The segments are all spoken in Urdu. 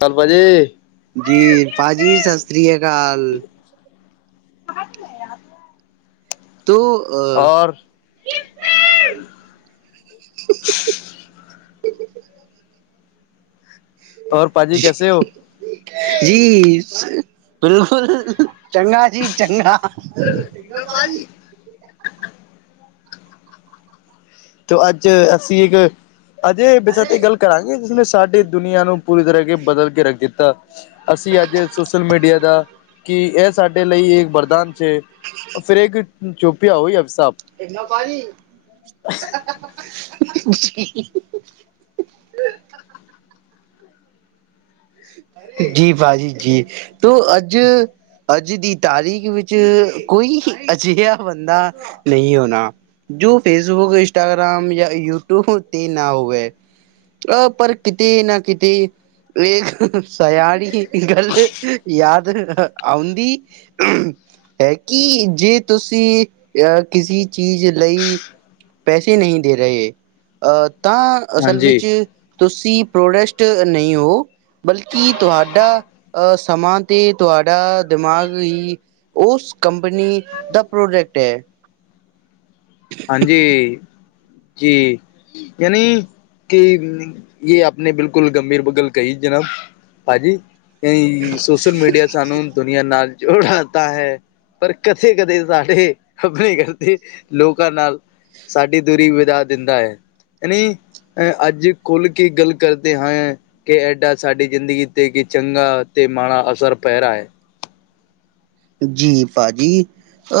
کل ب جی جی پا جی سری کال آپ تو اور پاجی کیسے ہو جی بالکل چگا جی چنگا تو اج ا ایک اجے سر گل کرا گ جس نے ساری دنیا ن پوری طرح کے بدل کے رکھ دتا اج سوشل میڈیا کا کہ یہ سے ل ایک بردان سے پھر ایک چوپیاں ہوئی اب صاح انا بانی جی با جی جی تو اج اج کی تاریخ و کوئی اجا بند نہیں ہونا جو فیس بک انسٹاگررام یا یوٹیوب نہ ہوئے ا پر کتی نہ کتی ایک سیاانی گل یاد آند ہے کہ تسی کسی چیز پیسے نہیں دے رہے ہاں اصل جی پروڈسٹ نہیں ہو بلکہ تڈا ا سماں تڈا دماغ ہی اس کمپنی کا پروڈکٹ ہے ہاں جی جی یعنی کہ یہ آپ نے بالکل گمبھیر بگل کہی جناب با جی یہ سوشل میڈیا سان دنیا ن جوڑاتا ہے پر کدے کدے ساارے اپنے کرتے لوگ ن سی دوری بجا دا ہے نی ا اج کل کے گل کرتے ہیں کہ ایڈا سی زندی ت کہ چنگا ت ماڑا اثر پے رہا ہے جی با جی ا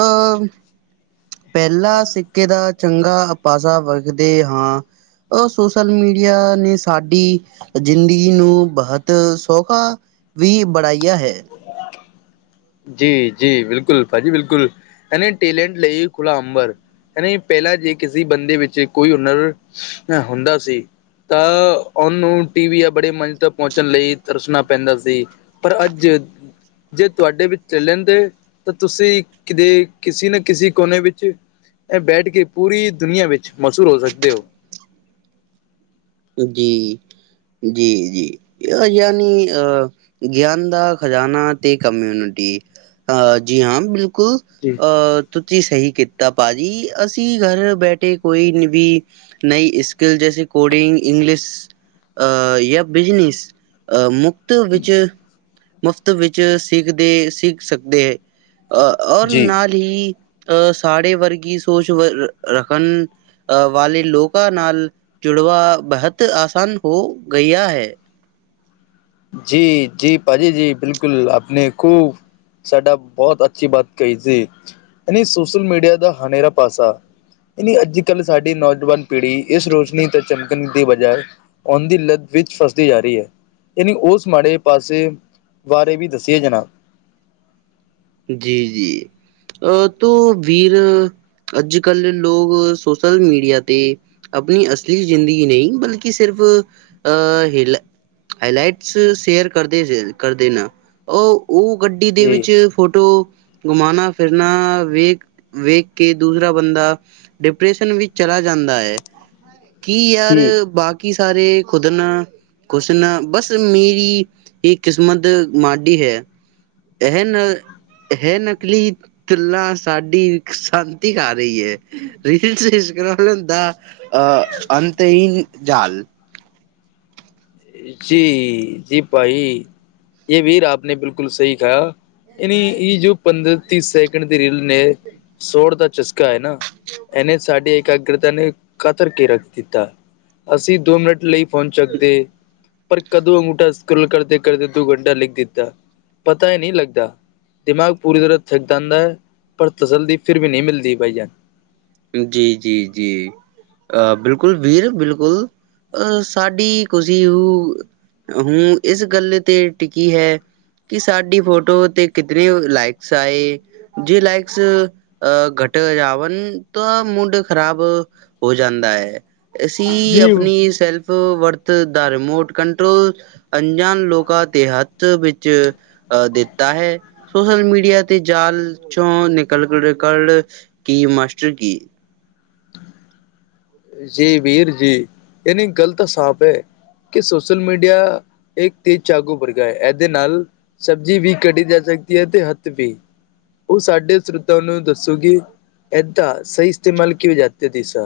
پہلا سکے کا چنگا اپاسا وکھتے ہاں اور سوشل میڈیا نے سی زندگی ن بہت سوکھا بھی بڑایا ہے [inaudible] جی جی بالکل باجی بالکل ٹیلٹ ل کلا امبر پہللا ج کسی بند ب کوئی ہنر ہتا س ت اننوں ٹی وییا بڑے منج تک پہنچنے ل ترسنا پینتا س پر اج توڈے بھی چل د تو ت کے کسی نہ کسی کونے ب بیٹھ کے پوری دنیا ب موصور ہو سکتے ہو جی جی جی یعنی ا گان د خزانہ ت کمیونٹی ہ جی ہاں بالکل جی ا ت صیتا با جی اسی گھر بیٹھے کوئی بھی نئی اسکل جیسے کوڈنگ انگلش ا یا بزنیس مفت ب مفت ب سیکھتے سیکھ سکتے ہے ا اور ن جی ہی ا ساڑے ورگ سوچ رکھن ا والے لوکاں ن جڑوا بہت آسان ہو گیا ہے جی جی پاجی جی بالکل آپ نے خوب سڈا بہت اچھی بات کہی ج نی سوشل میڈیا کا ہرا پاسا نی اج کل سی نوجوان پیڑھی اس روشنی ت چمکن کی بجائے فون دی لت ویچ فس دی جا رہی ہے نی اس ماڑے پاسے بے بھی دسیے جنا جی جی ا تو ویر اج کل لوگ سوشل میڈیا ت اپنی اصلی زندگی نہیں بلکہ صرف ا ہلا ہائی لائٹس شیئر کر کر د ن اور وہ گڈی جی د و فوٹو گھمانا پھرنا ویک ویکیک کے دوسرا بندہ ڈپریشن و چلا جا ہے کی یار جی باقی کی سارے خدن کھ نہ بس میری ہی قسمت ماڈی ہے این ہے نکلی تللا سی سانتی ک رہی ہے ریلس اسکرح ل ا انت ہیین جال جی جی پھائی یہ ویر آپ نے بالکل صحیح کہا انی یہ جو پندرہ تیس سیکنڈ کی ریل نے سوڑتا چسکا ہے نا ان نے ساری ایکاگرتا نے قطر کے رکھ دتا اسی دو منٹ ل فون چک دی پر کدو انگوٹا سکرول کرتے کرتے تو گنڈا لکھ دتا پتا ہی نہیں لگتا دماغ پوری طرح تھکتا آا ہے پر تسلد پھر بھی نہیں ملتی بھائی جان جی جی جی ا بالکل بھییر بالکل ا سی کسی وہ ہوں اس گل ت ٹکی ہے کہ ساڈی فوٹو ت کتنے لائکس آئے جی لائکس گٹ جان تو موڈ خراب ہو جا ہے ای جی اپنی سیلف ورت د ریموٹ کنٹرول انجان لوکا کے ہاتھ بی ا دتا ہے سوشل میڈیا ت جال چو نکل ریکارڈ کی ماسٹر کی جی ویر جی یہ نہیں گغلط سانپ ہے کہ سوشل میڈیا ایک تیز چاقو رگا ہے ایے ن سبزی بھی کڈھی جا سکتی ہے ت ہاتھ بھی وہ سڈے سروتوں ن دسو گی ادا صحی استعمال کی ہو جات ہے دی سا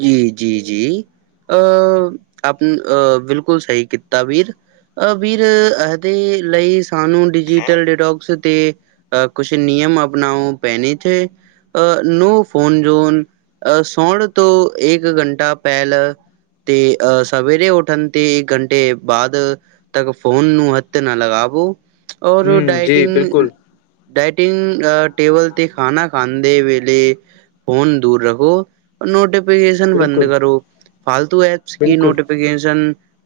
جی جی جی ا اپ بالکل صحیتا بھییر ابیر اے ل سانو ڈیجیٹل ڈیٹوکس ت کچھ نیم اپناؤ پہنے تھے ا نو فون جوون سوڑ تو ایک گھنٹہ پہل ت ا سویر اٹھن ت ایک گھنٹے بعد تک فون ن ہھ نہ لگاابو اور ہوں جی ڈائٹنگ بالکل ڈائٹنگ ٹیبل ت کھانا کھانے ویے فون دور رکھو نوٹیفکیشن بند بالکل کرو فالتو ایپس کی بالکل نوف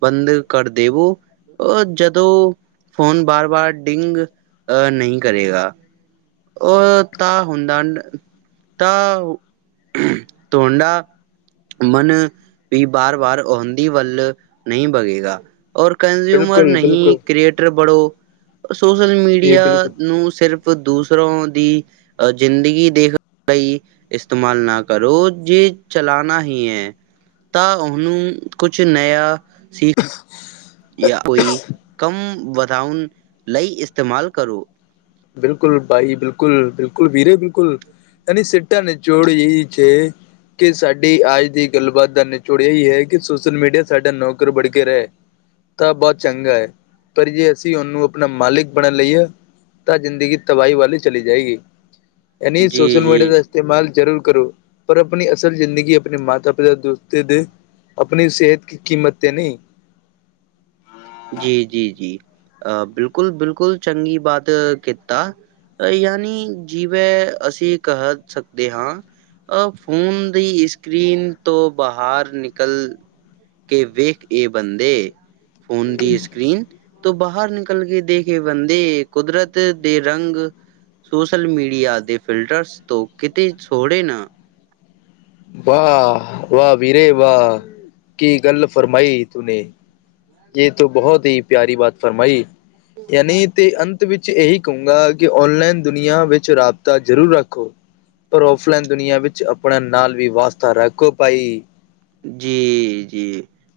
بند کر دو اور ج فون بار بار ڈنگ نہیں کرے گا اور ت ہ ت توونڈا من بھی بار بار اہنی ول نہیں بگے گا اور کنزیوومر بالکل بالکل نہیں کریٹر بڑو سوشل جی میڈیا بالکل ن صرف صر دوسروں کی زندگی دھنے ل استعمال نہ کرو جی چلانا ہی ہے ت انوں کچھ نیا یا کوئی کم ودھان ل استعمال کرو بالکل بھائی بالکل بالکل بھییرے بالکل انی سیٹا نے جوڑی کہ سی آج کی گل بات کا نچوڑ یہی ہے کہ سوشل میڈیا سڈا نوکر بڑھ کے رہے تو بہت چنگا ہے پر جی اسی اننوں اپنا مالک بنا لیے ت زندگی تباہی والی چلی جائے گی یعنی سوشل میڈیا سے استعمال ضرور کرو پر اپنی اصل زندگی اپنے ماتتا پتا دوستتے د اپنی صحت کی قیمت ت نہیں جی جی جی بالکل بالکل چنگ باتتا یعنی جیو ا کہہ سکتے ہ ا فون دی اسکرین تو باہر نکل کہ وھ یہ بند فونون دی اسکرین تو باہر نکل کے دیکھے بندے قدرت د رنگ سوشل میڈیا کے فلٹرس تو کت سوڑے نہ واہ واہ ویرے واہ کی گل فرمائی ت نے یہ تو بہت ہی پیاری بات فرمائی یعنی ت انت چ یہی کہوں گا کہ آن لائن دنیا و رابط ضرور رکھو پر آف لائن دنیا ب اپنا ن بھی واسطتا رکو پائی جی جی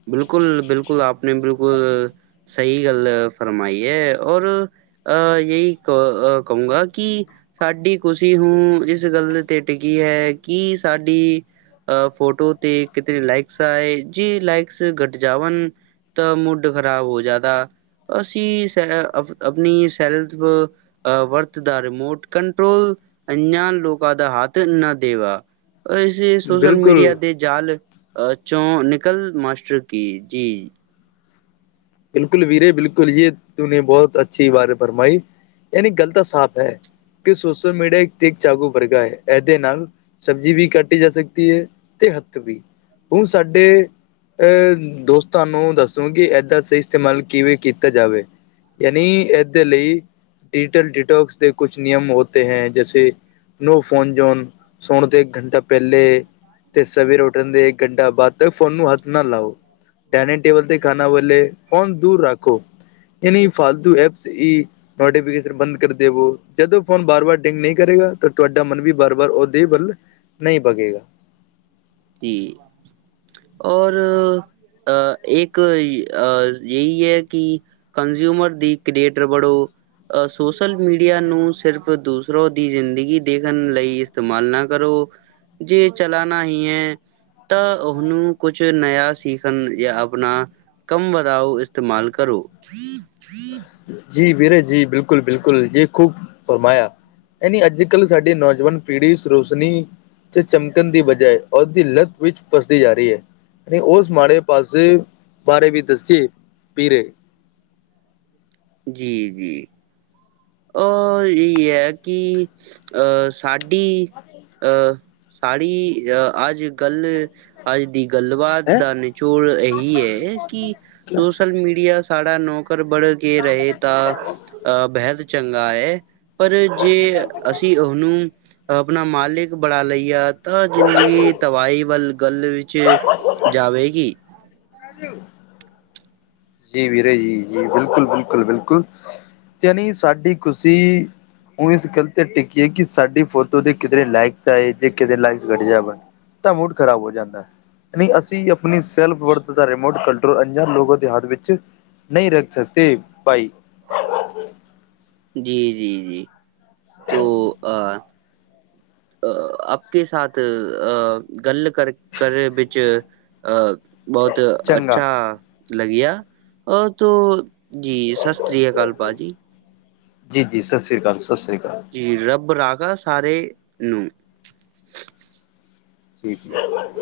بالکل بالکل آپ نے بالکل سحی گل فرمائی ہے اور ا یہی کہوں گا کہ سڈ خوشی ہ اس گل ت ٹکی ہے کہ سی ا فوٹو ت کتری لائکس آ جی لائس گٹ جا تو مڈ خراب ہو جاتا ا س اپنی سیلف ا وورتد ریموٹ کنٹرول انیا لوا کا ہاتھ نہ دوا اس سوشل میڈیا بالکل د جال چ نکل ماسٹر کی جی بالکل ویرے بالکل یہ تو نے بہت اچھی باتیں فرمائی یعنی غلط صاف ہے کہ سوشل میڈیا ایک ت ایک چاگو رگا ہے ایے ن سبزی بھی کاٹی جا سکتی ہے ت ہھ بھی ہ سڈے ا دوستانو دسوں گ ادا استعمال کیتا جائے یعنی اسے لی ڈیجیٹل ڈیٹکس کچھ نیم ہوتے ہیں جیسے نو فون جون سونے تو ایک گھنٹہ پہلے ت سویر اٹھنے کے ایک گھنٹہ بعد تک فون ہاتھ نہ لاؤ ڈائننگ ٹیبل ت کھانا بولے فون دور رکھو نی فالتو ایپس نوٹیفش بند کر دو ج فون بار بار ڈنگ نہیں کرے گا تو تا من بھی بار بار اد ہی بل نہیں بگے گا جی اور ا ایک یہی ہے کہ کنزیوومر دی کریٹ بڑو سوشل میڈیا ن صرف دوسروں کی زندگی دیکھنے ل استعمال نہ کرو جی چلانا ہی ہے ت اسنوں کچھ نیا سیکھن یا اپنا کم واؤ استعمال کرو جی ویرے جی بالکل بالکل یہ خوب فرمایا نی اج کل سی نوجوان پیڑھی سروسنی سے چمکن کی بجائے اور کی لت و پستی ج رہی ہے نہیں اس ماڑے پاسے بارے بھی دسیے پیرے جی جی ا یہی ہے کہ ا سی ا سااریی آج کل آج د گل بات ہیں کا نچوڑ یہی ہے کہ کیا سوشل میڈیا سارا نوک بڑھ کے رہے ت بحد چنگا ہے پر ج اسی اسن اپنا مالک بنا لییا ت زندگ تباہی وال گل ب جو گی ہیلو جی ویرے جی جی بالکل بالکل بالکل ینی سی خشی ا اس گل ت ٹکی ہے کہ سی فوٹو تو کدے لائک آئے ج کے لائک گٹ جابن تو موڈ خراب ہو جا ہے نہیں ا اپنی سیلف رتتا ریموٹ کنٹرول اناں لگوں کے ہاتھ نہیں رکھ سکتے بھائی جی جی جی تو ا آپ کے ساتھ ا گل کر کر ب ا بہت اچھا لگیا اور تو جی سستری کال با جی جی س سری ا سال ست سرری اکال جی رب راگا سارے ن سیت ہے ال